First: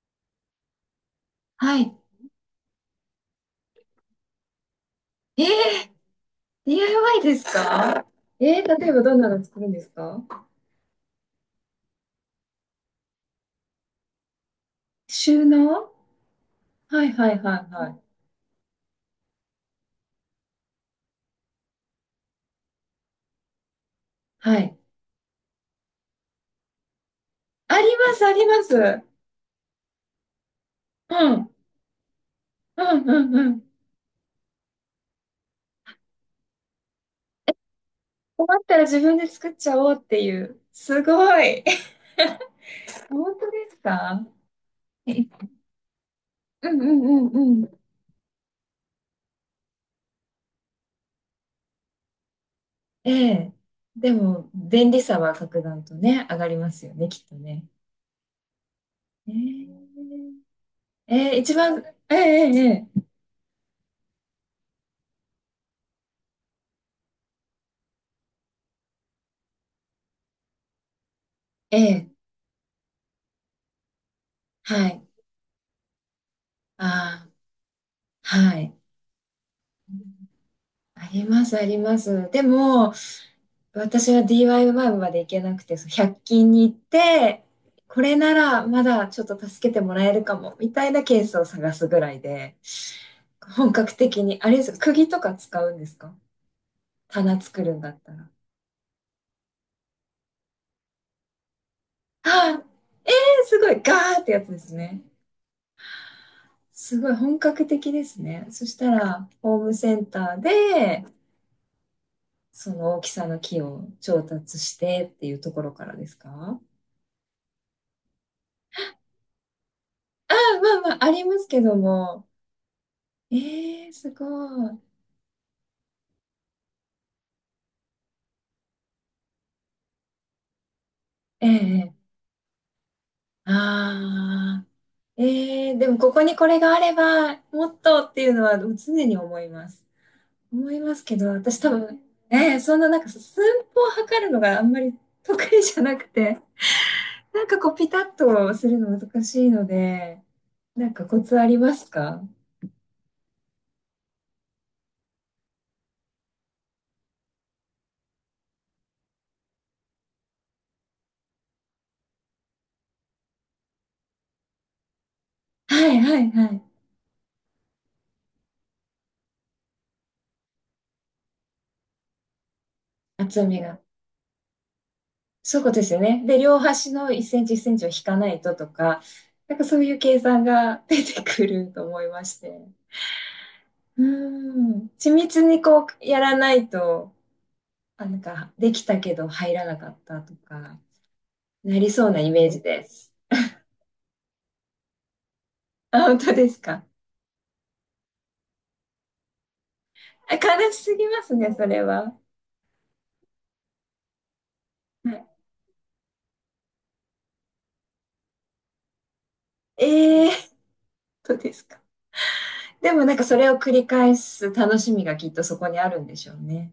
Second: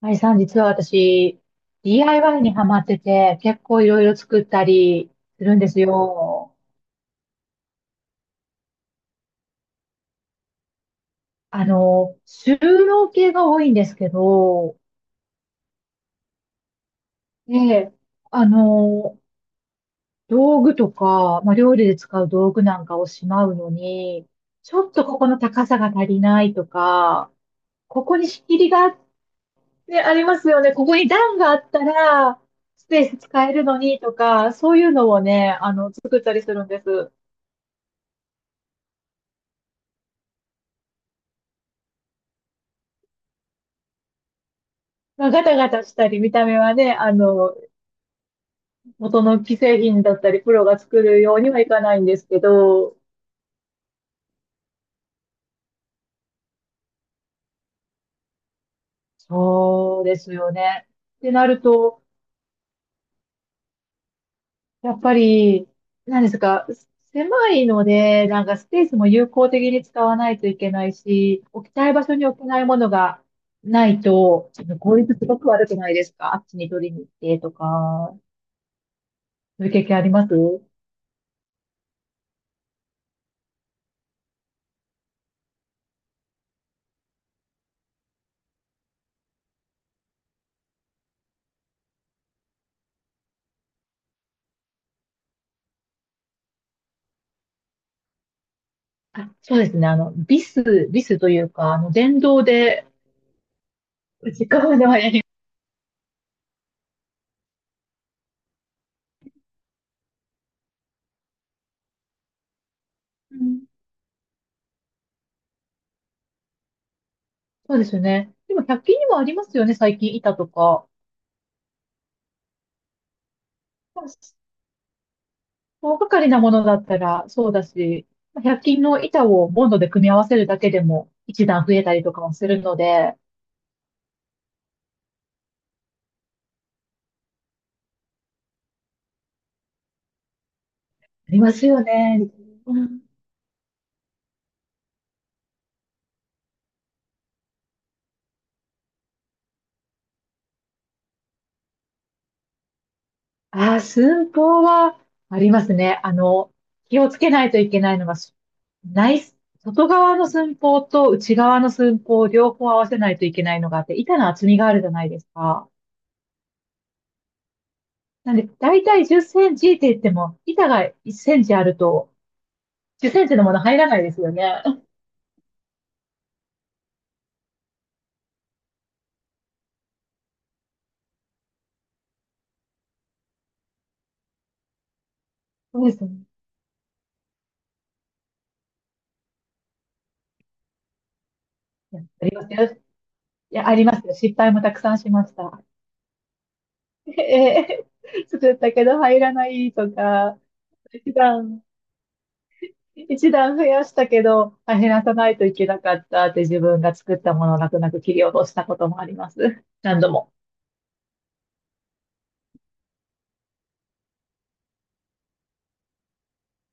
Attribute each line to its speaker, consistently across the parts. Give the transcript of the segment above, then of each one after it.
Speaker 1: あいさん、実は私、
Speaker 2: はい。
Speaker 1: DIY にハマってて、結構いろいろ作ったり
Speaker 2: え
Speaker 1: す
Speaker 2: ー、
Speaker 1: るんですよ。
Speaker 2: DIY ですか？ 例えばどんなの作るんですか？
Speaker 1: 収納系が多いんですけど、
Speaker 2: 収納、はいはいはいは
Speaker 1: で、
Speaker 2: い。
Speaker 1: あの、道具とか、料理で使う道具なんかをしまうのに、
Speaker 2: は
Speaker 1: ち
Speaker 2: い。
Speaker 1: ょっとここの高さが足りないとか、
Speaker 2: あり
Speaker 1: こ
Speaker 2: ま
Speaker 1: こ
Speaker 2: す、
Speaker 1: に
Speaker 2: あ
Speaker 1: 仕
Speaker 2: り
Speaker 1: 切
Speaker 2: ま
Speaker 1: りがあっ
Speaker 2: す。
Speaker 1: てありますよね。ここに
Speaker 2: う
Speaker 1: 段
Speaker 2: ん。
Speaker 1: があったら、
Speaker 2: う
Speaker 1: スペー
Speaker 2: ん
Speaker 1: ス
Speaker 2: うん
Speaker 1: 使
Speaker 2: う
Speaker 1: える
Speaker 2: ん。
Speaker 1: のにとか、そういうのをね、作ったりするんです。
Speaker 2: 困ったら自分で作っちゃおうっていう。すごい。本当ですか？え、
Speaker 1: まあ、ガタガタしたり、見た目
Speaker 2: う
Speaker 1: は
Speaker 2: んう
Speaker 1: ね、
Speaker 2: んうんうん。
Speaker 1: 元の既製品だったり、プロが作るようにはいかないんですけど、
Speaker 2: ええ。でも、便利さは格段とね、上がりますよね、きっとね。え
Speaker 1: そうです
Speaker 2: え
Speaker 1: よね。って
Speaker 2: ええ、
Speaker 1: な
Speaker 2: 一
Speaker 1: る
Speaker 2: 番、
Speaker 1: と、
Speaker 2: えええ
Speaker 1: やっぱり、何ですか、狭いので、なんかスペースも有効的に使わないといけないし、置き
Speaker 2: えええ
Speaker 1: たい場所
Speaker 2: ええ、
Speaker 1: に置けないものがないと、あの
Speaker 2: は
Speaker 1: 効
Speaker 2: い。
Speaker 1: 率すごく悪くないですか？あっちに取りに行っ
Speaker 2: あ
Speaker 1: てとか、
Speaker 2: あ、はい。
Speaker 1: そういう経験あります？
Speaker 2: あります、あります。でも、私は DIY まで行けなくて、そう100均に行って、これならまだちょっと助けてもらえるかも、みたいなケースを探すぐらいで、本格的に、あれですか、釘とか使うんですか？棚作るんだったら。
Speaker 1: あ、そうですね。あの、ビスというか、あの、電動
Speaker 2: ああ、
Speaker 1: で、
Speaker 2: えー、すごい、ガーってや
Speaker 1: 時
Speaker 2: つで
Speaker 1: 間
Speaker 2: すね。
Speaker 1: はね。
Speaker 2: すごい本格的ですね。そしたら、ホームセンターで、その大きさ
Speaker 1: う
Speaker 2: の木
Speaker 1: ん、
Speaker 2: を調達してっていうところからですか？
Speaker 1: そうですよね。でも百均にもありますよね、最近
Speaker 2: あ
Speaker 1: 板と
Speaker 2: あ、ま
Speaker 1: か。
Speaker 2: あまあ、ありますけども。ええ、
Speaker 1: まあ、
Speaker 2: すごい。
Speaker 1: 大掛かりなものだったらそうだし、まあ1均の板をボンドで組み合わせるだけでも一段増え
Speaker 2: え
Speaker 1: たり
Speaker 2: え、
Speaker 1: とかもするので、あ
Speaker 2: ああ、ええ、でもここにこれがあれば、もっとっていうのは常に思います。思いますけど、
Speaker 1: りま
Speaker 2: 私
Speaker 1: す
Speaker 2: 多
Speaker 1: よ
Speaker 2: 分、
Speaker 1: ね。
Speaker 2: ええ、そん
Speaker 1: う
Speaker 2: なな
Speaker 1: ん。
Speaker 2: んか寸法を測るのがあんまり得意じゃなくて、なんかこうピタッとするの難しいので、なんかコツありますか？
Speaker 1: ああ、寸法はありますね。気をつけないといけないのが、内、外側の寸法と内側の寸法を両方合わせないといけないのがあって、板の厚みがあるじゃないですか。
Speaker 2: はいはいはい。
Speaker 1: なんで、だいたい10センチって言っても、板が1センチあると、10センチの
Speaker 2: 厚
Speaker 1: も
Speaker 2: み
Speaker 1: の入
Speaker 2: が。
Speaker 1: らないですよね。
Speaker 2: そういうことですよね。で、両端の1センチ1センチを引かないととか、なんかそういう計算が出てくると思いまして。うん。緻密に
Speaker 1: そ
Speaker 2: こう
Speaker 1: うですね。
Speaker 2: やらないと、あ、なんかできたけど入らなかったとか、なり
Speaker 1: い
Speaker 2: そうな
Speaker 1: や、あ
Speaker 2: イ
Speaker 1: りま
Speaker 2: メー
Speaker 1: す
Speaker 2: ジ
Speaker 1: よ。
Speaker 2: です。
Speaker 1: いや、ありますよ。失敗もたくさんしました。
Speaker 2: あ、本当ですか？
Speaker 1: ええ、作ったけど入らないと
Speaker 2: あ、
Speaker 1: か、
Speaker 2: 悲しすぎ
Speaker 1: 一
Speaker 2: ますね、
Speaker 1: 段、
Speaker 2: それは。
Speaker 1: 一段増やしたけど、あ、減ら
Speaker 2: は
Speaker 1: さ
Speaker 2: い、
Speaker 1: ないといけなかったって自分が作ったものを泣く泣く切り落としたこともあります。何度
Speaker 2: ええー、
Speaker 1: も。
Speaker 2: 本当ですか？でもなんかそれを繰り返す楽しみがきっとそこにあるんでしょうね。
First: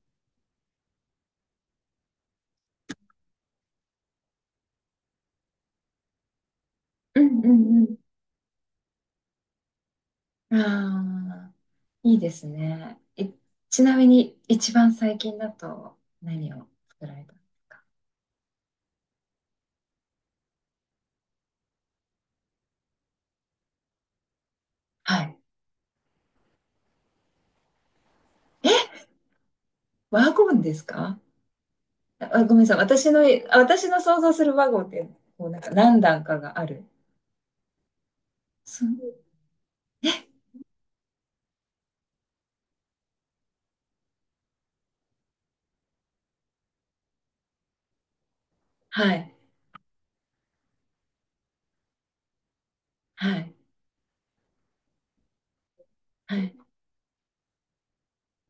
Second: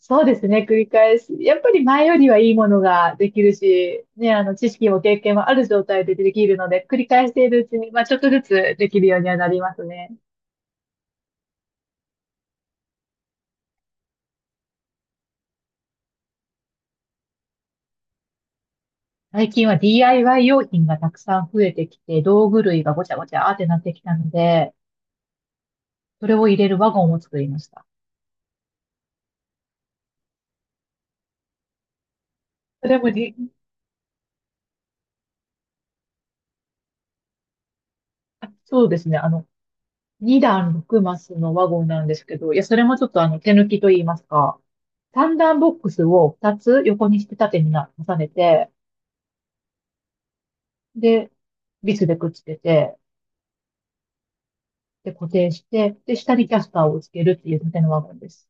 Speaker 1: そうですね、繰り返し。やっぱり前よりはいいものができるし、ね、知識も経験もある状態でできるので、繰り
Speaker 2: う
Speaker 1: 返し
Speaker 2: ん
Speaker 1: ているうち
Speaker 2: う
Speaker 1: に、
Speaker 2: ん
Speaker 1: まあ、ちょっとずつできるようにはなりますね。
Speaker 2: うん。ああ。いいですね。え、ちなみに、一番最近だと何を作られたんですか？
Speaker 1: 最近は DIY 用品がたくさん増えてきて、道具類がごちゃごちゃーってなってきたので、
Speaker 2: はい。
Speaker 1: それを入れるワゴンを作りました。
Speaker 2: え、ワゴンですか？あ、ごめんなさい。
Speaker 1: それ
Speaker 2: 私
Speaker 1: も
Speaker 2: の、
Speaker 1: り、
Speaker 2: あ、私の想像するワゴンって、こう、なんか何段かがある。
Speaker 1: あ
Speaker 2: そ
Speaker 1: そう
Speaker 2: う、
Speaker 1: ですね、
Speaker 2: え、
Speaker 1: 2段6マスのワゴンなんですけど、いや、それもちょっと手抜きと言いますか、3段ボックスを2つ横にして縦にな重ねて、
Speaker 2: はい、
Speaker 1: で、ビスでくっつけて、
Speaker 2: はい、
Speaker 1: で、固定して、で、下
Speaker 2: は
Speaker 1: にキ
Speaker 2: い。
Speaker 1: ャスターをつけるっていう縦のワゴンです。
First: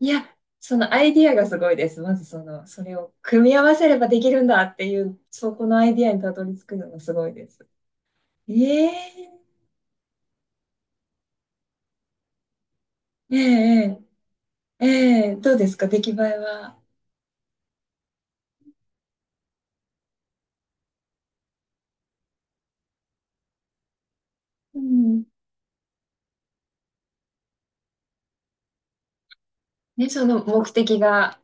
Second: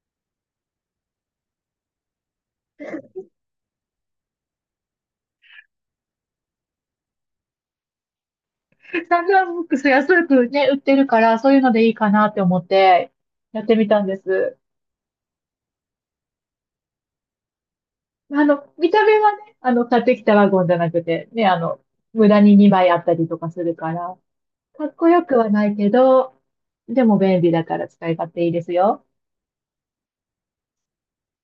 Speaker 2: いや、そのアイディアがすごいです。まずその、それを組み合わせればできるんだっていう、そこのアイディアにたどり着くのがすごいです。え
Speaker 1: サン
Speaker 2: え
Speaker 1: ドラブックス安くね、売ってるから、そういうのでいいかなって思って、やってみ
Speaker 2: ええ
Speaker 1: たんです。
Speaker 2: ええええ、どうですか出来栄えは？
Speaker 1: 見た目はね、買ってきたワゴンじゃなくて、ね、無駄に2枚あったりとかするから、
Speaker 2: う
Speaker 1: かっこ
Speaker 2: ん、
Speaker 1: よくはないけど、でも便利だから使い勝手いいですよ。
Speaker 2: ね、その目的が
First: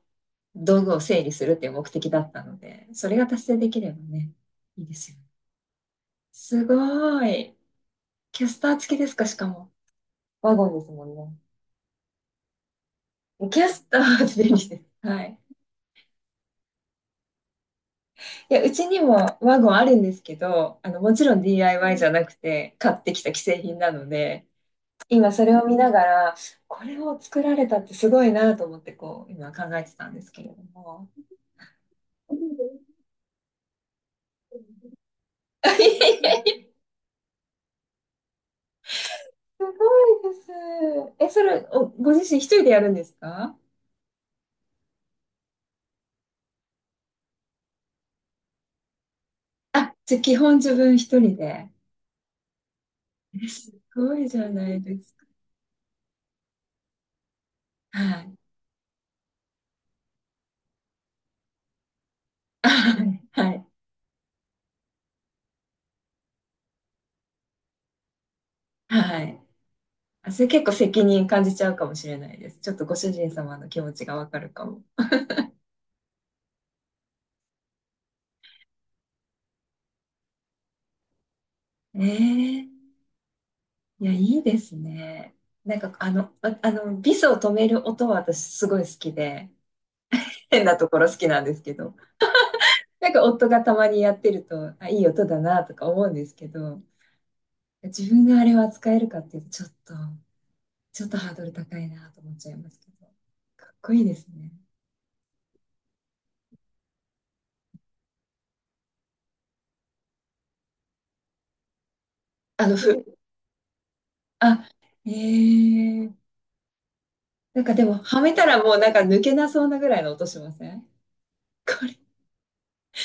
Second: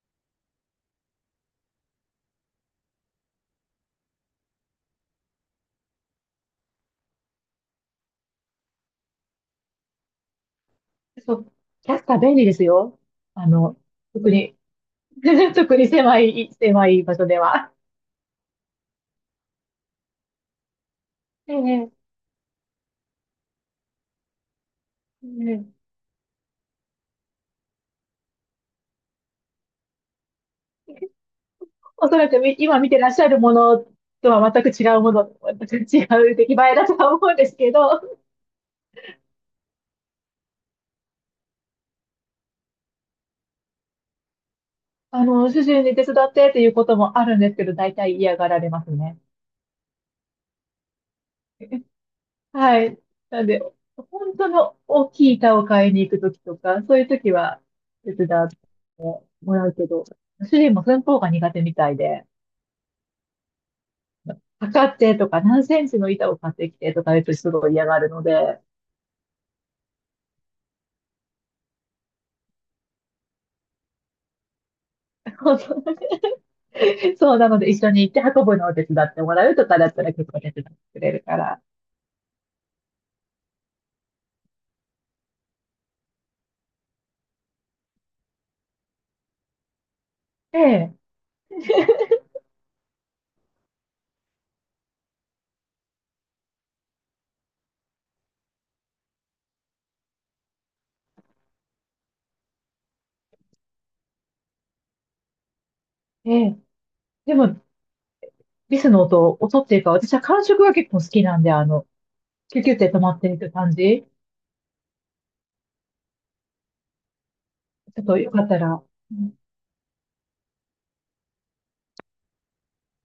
Speaker 2: 道具を整理するっていう目的だったので、それが達成できればね、いいですよね。すごい。キャスター付きですか、しかも。ワゴンですもん
Speaker 1: そ
Speaker 2: ね。
Speaker 1: う、キャスター便利ですよ。あ
Speaker 2: キャ
Speaker 1: の、
Speaker 2: スター
Speaker 1: 特
Speaker 2: 付き便
Speaker 1: に、
Speaker 2: 利です。はい。
Speaker 1: 特に狭い場所では。
Speaker 2: いや、うちにもワゴンあるんですけど、あの、もちろん
Speaker 1: え
Speaker 2: DIY じ
Speaker 1: え、
Speaker 2: ゃなくて、買ってきた既製品なので、
Speaker 1: う
Speaker 2: 今それを
Speaker 1: ん、
Speaker 2: 見ながら、これを作られたってすごいなと思って、こう、今考えてたんですけれども。
Speaker 1: おそらく今 見てらっしゃるものとは全く違うもの、全く
Speaker 2: い
Speaker 1: 違
Speaker 2: やい
Speaker 1: う出
Speaker 2: や、
Speaker 1: 来栄えだとは思うんですけど、
Speaker 2: すごいです。え、それ、ご自身一人でやるんですか？
Speaker 1: 主人に手伝ってっていうこともあるんですけど、大体嫌がられますね。
Speaker 2: あ、じゃあ基本自分一人で。
Speaker 1: はい。な
Speaker 2: え、
Speaker 1: んで、
Speaker 2: すごい
Speaker 1: 本
Speaker 2: じゃ
Speaker 1: 当
Speaker 2: な
Speaker 1: の
Speaker 2: いで
Speaker 1: 大
Speaker 2: すか。
Speaker 1: きい板を買いに行くときとか、そういうときは
Speaker 2: は
Speaker 1: 手伝
Speaker 2: い。
Speaker 1: ってもらうけど、主人も寸法が苦手みたいで、
Speaker 2: あ、はい。
Speaker 1: 測ってとか何センチの板を買ってきてとか言うとすごい嫌がるので、
Speaker 2: はい。あ、それ結構責任感じちゃうかもしれないです。ちょっとご主人様の気持ちがわかるかも。
Speaker 1: そうなので、一緒に行って運ぶのを手伝ってもらうとかだったら結構手伝ってくれるから。
Speaker 2: ええ、いや、いいですね。なんか、ビスを止める音は私すごい好きで、
Speaker 1: え
Speaker 2: 変なと
Speaker 1: え、
Speaker 2: ころ好きなんですけど、なんか夫がたまにやってると、あ、いい音だなとか思うんですけど、自分があれを扱えるかっていうと、ちょっとハードル高いなと思っちゃいますけど。かっこいいですね。
Speaker 1: ええ。でも、リスの音、音っていうか、私は感触が結構好きなんで、キュ
Speaker 2: あ
Speaker 1: キュ
Speaker 2: の、
Speaker 1: って止ま
Speaker 2: ふ、
Speaker 1: っていく感じ。
Speaker 2: あ、ええ、なんかでも、
Speaker 1: ちょっと
Speaker 2: は
Speaker 1: よ
Speaker 2: め
Speaker 1: か
Speaker 2: た
Speaker 1: った
Speaker 2: らもう
Speaker 1: ら。
Speaker 2: なんか
Speaker 1: う
Speaker 2: 抜け
Speaker 1: ん、
Speaker 2: なそうなぐらいの音しません？これ。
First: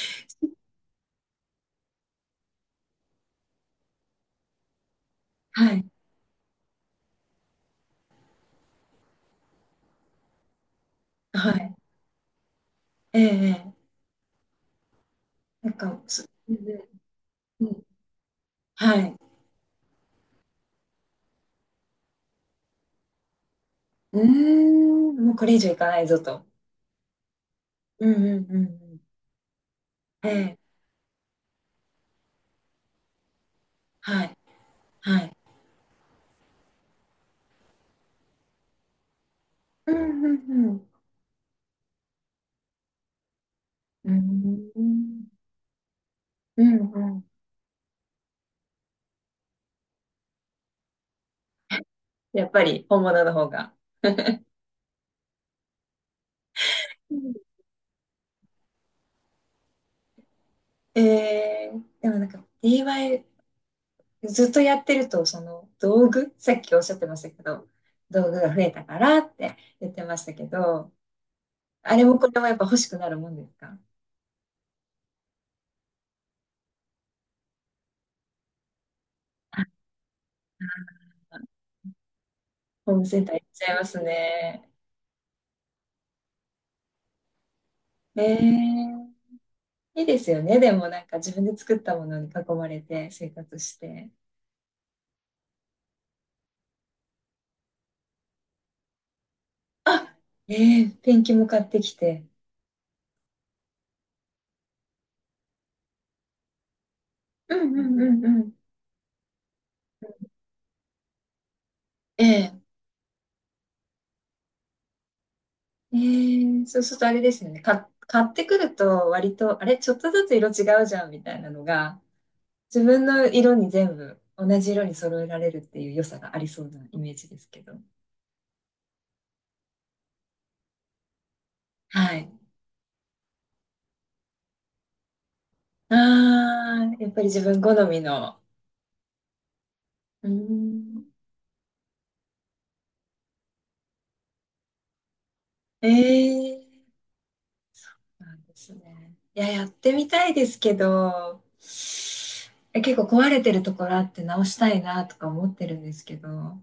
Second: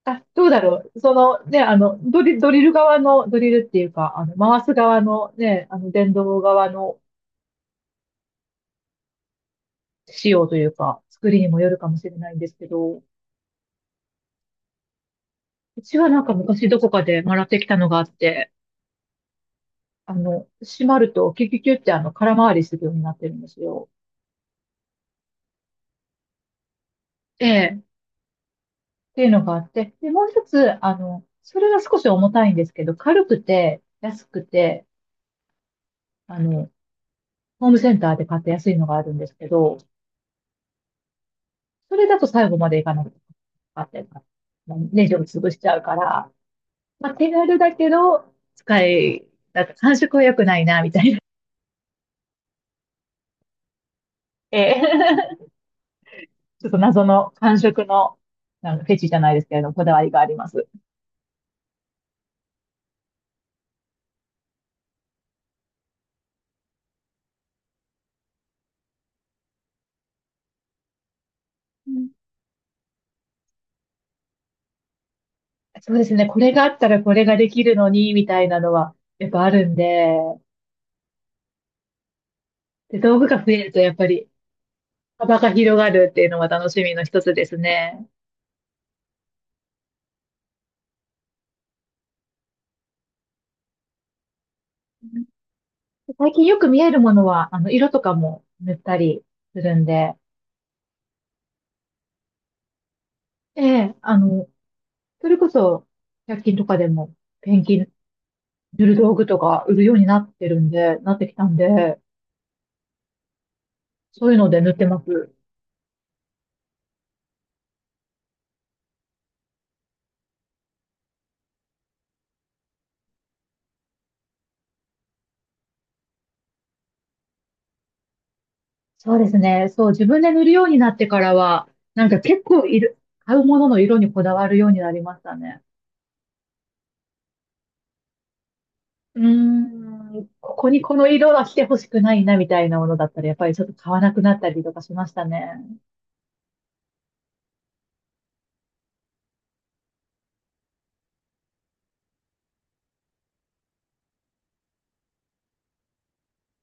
Speaker 1: あ、どうだろう。そのね、あの、ドリル側の、ドリルっていうか、回す側のね、
Speaker 2: はい。
Speaker 1: 電動側の仕様というか、作りに
Speaker 2: は
Speaker 1: もよ
Speaker 2: い。
Speaker 1: るかもしれないんですけど、
Speaker 2: ええええ、なん
Speaker 1: うち
Speaker 2: か、
Speaker 1: はな
Speaker 2: そ
Speaker 1: んか
Speaker 2: う
Speaker 1: 昔どこ
Speaker 2: ん、
Speaker 1: かで習ってきたのがあって、
Speaker 2: はい。
Speaker 1: 閉まるとキュキュキュって、あの、空回りするようになってるんですよ。
Speaker 2: うーん、もうこれ以上いかないぞと。
Speaker 1: ええ。っ
Speaker 2: うんうんうんうん。
Speaker 1: ていうのがあって、で、もう一
Speaker 2: ええ、
Speaker 1: つ、それが少し重たいんですけど、軽くて、
Speaker 2: は
Speaker 1: 安
Speaker 2: い。
Speaker 1: くて、
Speaker 2: はい。
Speaker 1: あの、ホームセンターで買って安いのがあるんですけど、
Speaker 2: うんうんうん。
Speaker 1: それだと最後までいかなくて買って、
Speaker 2: う
Speaker 1: まあネジを
Speaker 2: ん。
Speaker 1: 潰しちゃうから、
Speaker 2: うん
Speaker 1: ま
Speaker 2: う
Speaker 1: あ、手
Speaker 2: ん。
Speaker 1: 軽だけど、使い、なんか感触は良くないな、みたいな。
Speaker 2: やっぱり本物の方が。
Speaker 1: ええ、ちょっと謎の感触の、なんかフェチじゃないですけれども、こだわりがあります。
Speaker 2: でもなんか d i ずっとやってるとその道具、さっきおっしゃってましたけど、道具が増えたからって言ってましたけど、あれもこれもやっぱ欲しくなるもんですか？
Speaker 1: そうですね。これがあったらこれができるのに、みたいなのは、やっぱあ
Speaker 2: あ、
Speaker 1: るんで、
Speaker 2: ホー
Speaker 1: で、
Speaker 2: ムセ
Speaker 1: 道
Speaker 2: ン
Speaker 1: 具
Speaker 2: ター
Speaker 1: が
Speaker 2: 行っ
Speaker 1: 増え
Speaker 2: ちゃ
Speaker 1: る
Speaker 2: い
Speaker 1: と、
Speaker 2: ま
Speaker 1: やっ
Speaker 2: す
Speaker 1: ぱり
Speaker 2: ね。
Speaker 1: 幅が広がるっていうのは楽しみの一つですね。
Speaker 2: えー、いいですよね？でもなんか自分で作ったものに囲まれて生活して
Speaker 1: 最近よく見えるものは、色とかも塗ったりするんで、
Speaker 2: あえペンキも買ってきて。
Speaker 1: ええ、それこそ、百均とかでも、
Speaker 2: う
Speaker 1: ペン
Speaker 2: ん
Speaker 1: キ
Speaker 2: うんうんうん。
Speaker 1: 塗る道具とか売るようになってるんで、なってきたんで、
Speaker 2: え
Speaker 1: そういうので塗ってます。
Speaker 2: ええ、そうするとあれですよね。買ってくると割と、あれ、ちょっとずつ色違うじゃんみたいなのが、自分の色に全部同じ色に揃えられるっていう良さがありそうなイメージですけど。
Speaker 1: そうですね。そう、自分で塗るようになってからは、なん
Speaker 2: は
Speaker 1: か
Speaker 2: い。
Speaker 1: 結構いる、買うものの色にこだわるようになりましたね。
Speaker 2: ああ、やっぱり自分好みの。
Speaker 1: うー
Speaker 2: う
Speaker 1: ん、
Speaker 2: ー
Speaker 1: ここにこの
Speaker 2: ん。
Speaker 1: 色は来てほしくないなみたいなものだったら、やっぱりちょっと買わなくなったりとかしましたね。
Speaker 2: ええ、なんですね。いや、やってみたいですけど、結構壊れてるところあって直したいなとか思ってるんですけど、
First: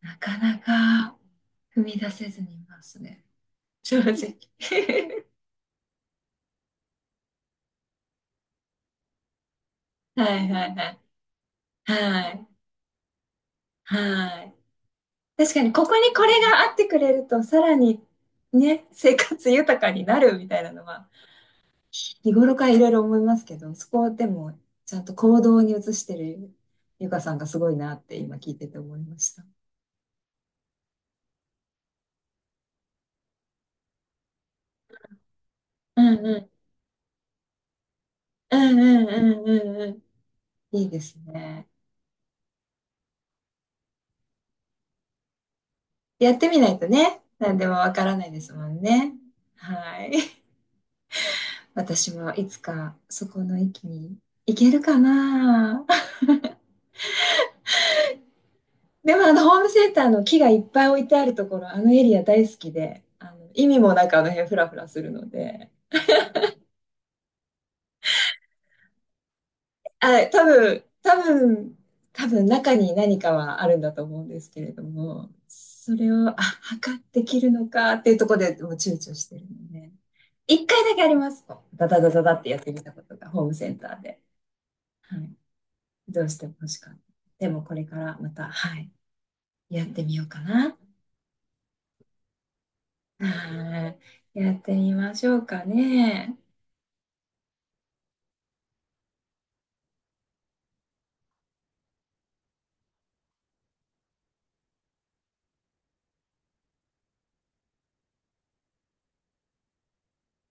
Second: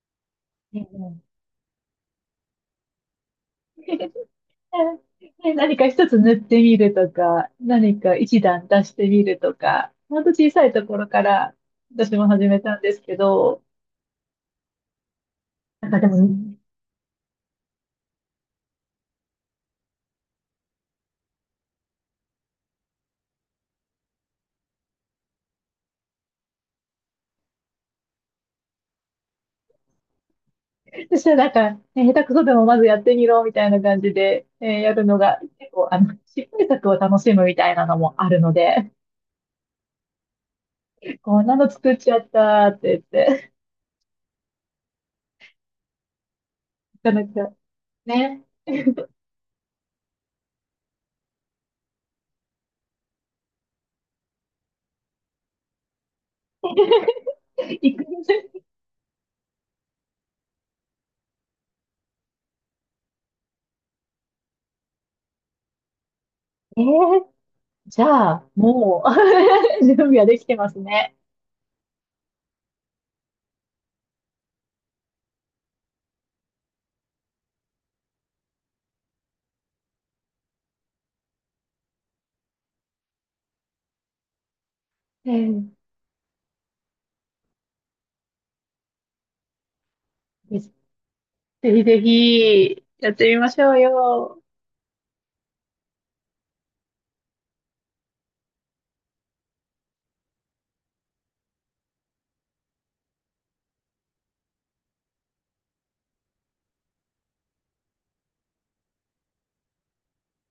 Speaker 2: なかな
Speaker 1: え
Speaker 2: か
Speaker 1: え。
Speaker 2: 踏み出せずにいますね。正直。
Speaker 1: ね、何か一つ塗ってみるとか、何か一段出してみるとか、ほ
Speaker 2: は
Speaker 1: んと
Speaker 2: い
Speaker 1: 小さ
Speaker 2: は
Speaker 1: い
Speaker 2: い
Speaker 1: と
Speaker 2: は
Speaker 1: こ
Speaker 2: い。
Speaker 1: ろから私も
Speaker 2: はい。
Speaker 1: 始めたんですけど、
Speaker 2: はい。確かに、こ
Speaker 1: なん
Speaker 2: こ
Speaker 1: かで
Speaker 2: にこ
Speaker 1: も、
Speaker 2: れがあってくれると、さらにね、生活豊かになるみたいなのは、日頃からいろいろ思いますけど、そこでも、ちゃんと行動に移してるゆかさんがすごいなって今聞いてて思いました。
Speaker 1: そしたらなんか、ね、下手くそでもまずやってみろみたいな感じで、やるのが結構、
Speaker 2: うんう
Speaker 1: 失
Speaker 2: ん。
Speaker 1: 敗作を楽しむみたいなのもあるの
Speaker 2: うん
Speaker 1: で、
Speaker 2: うんうんうんうん。いいです
Speaker 1: こんな
Speaker 2: ね。
Speaker 1: の作っちゃったって言って、
Speaker 2: やってみないと
Speaker 1: な
Speaker 2: ね、
Speaker 1: かな
Speaker 2: 何
Speaker 1: か
Speaker 2: でもわからないで
Speaker 1: ね。
Speaker 2: すもんね。はい。私はいつかそこの域に行けるかな。
Speaker 1: 行く。
Speaker 2: でもあのホームセンターの木がいっぱい置いてあるところ、あのエリア大好きで、あの意味もなくあの辺フラフラするので、
Speaker 1: えー、じゃあ、もう 準備
Speaker 2: あ、
Speaker 1: はで
Speaker 2: 多
Speaker 1: きてます
Speaker 2: 分、
Speaker 1: ね。
Speaker 2: 多分、多分中に何かはあるんだと思うんですけれども、それを、あ、測って切るのかっていうところでもう躊躇してるので、一回だけありますと。ダダダダダってやってみたことがホームセンターで、は
Speaker 1: え
Speaker 2: い、
Speaker 1: ー、
Speaker 2: どうしても欲しかった。でもこれからまた、はい、やってみようかな。
Speaker 1: ぜひぜひ、やってみましょう
Speaker 2: はい。
Speaker 1: よ。
Speaker 2: やってみましょうかね。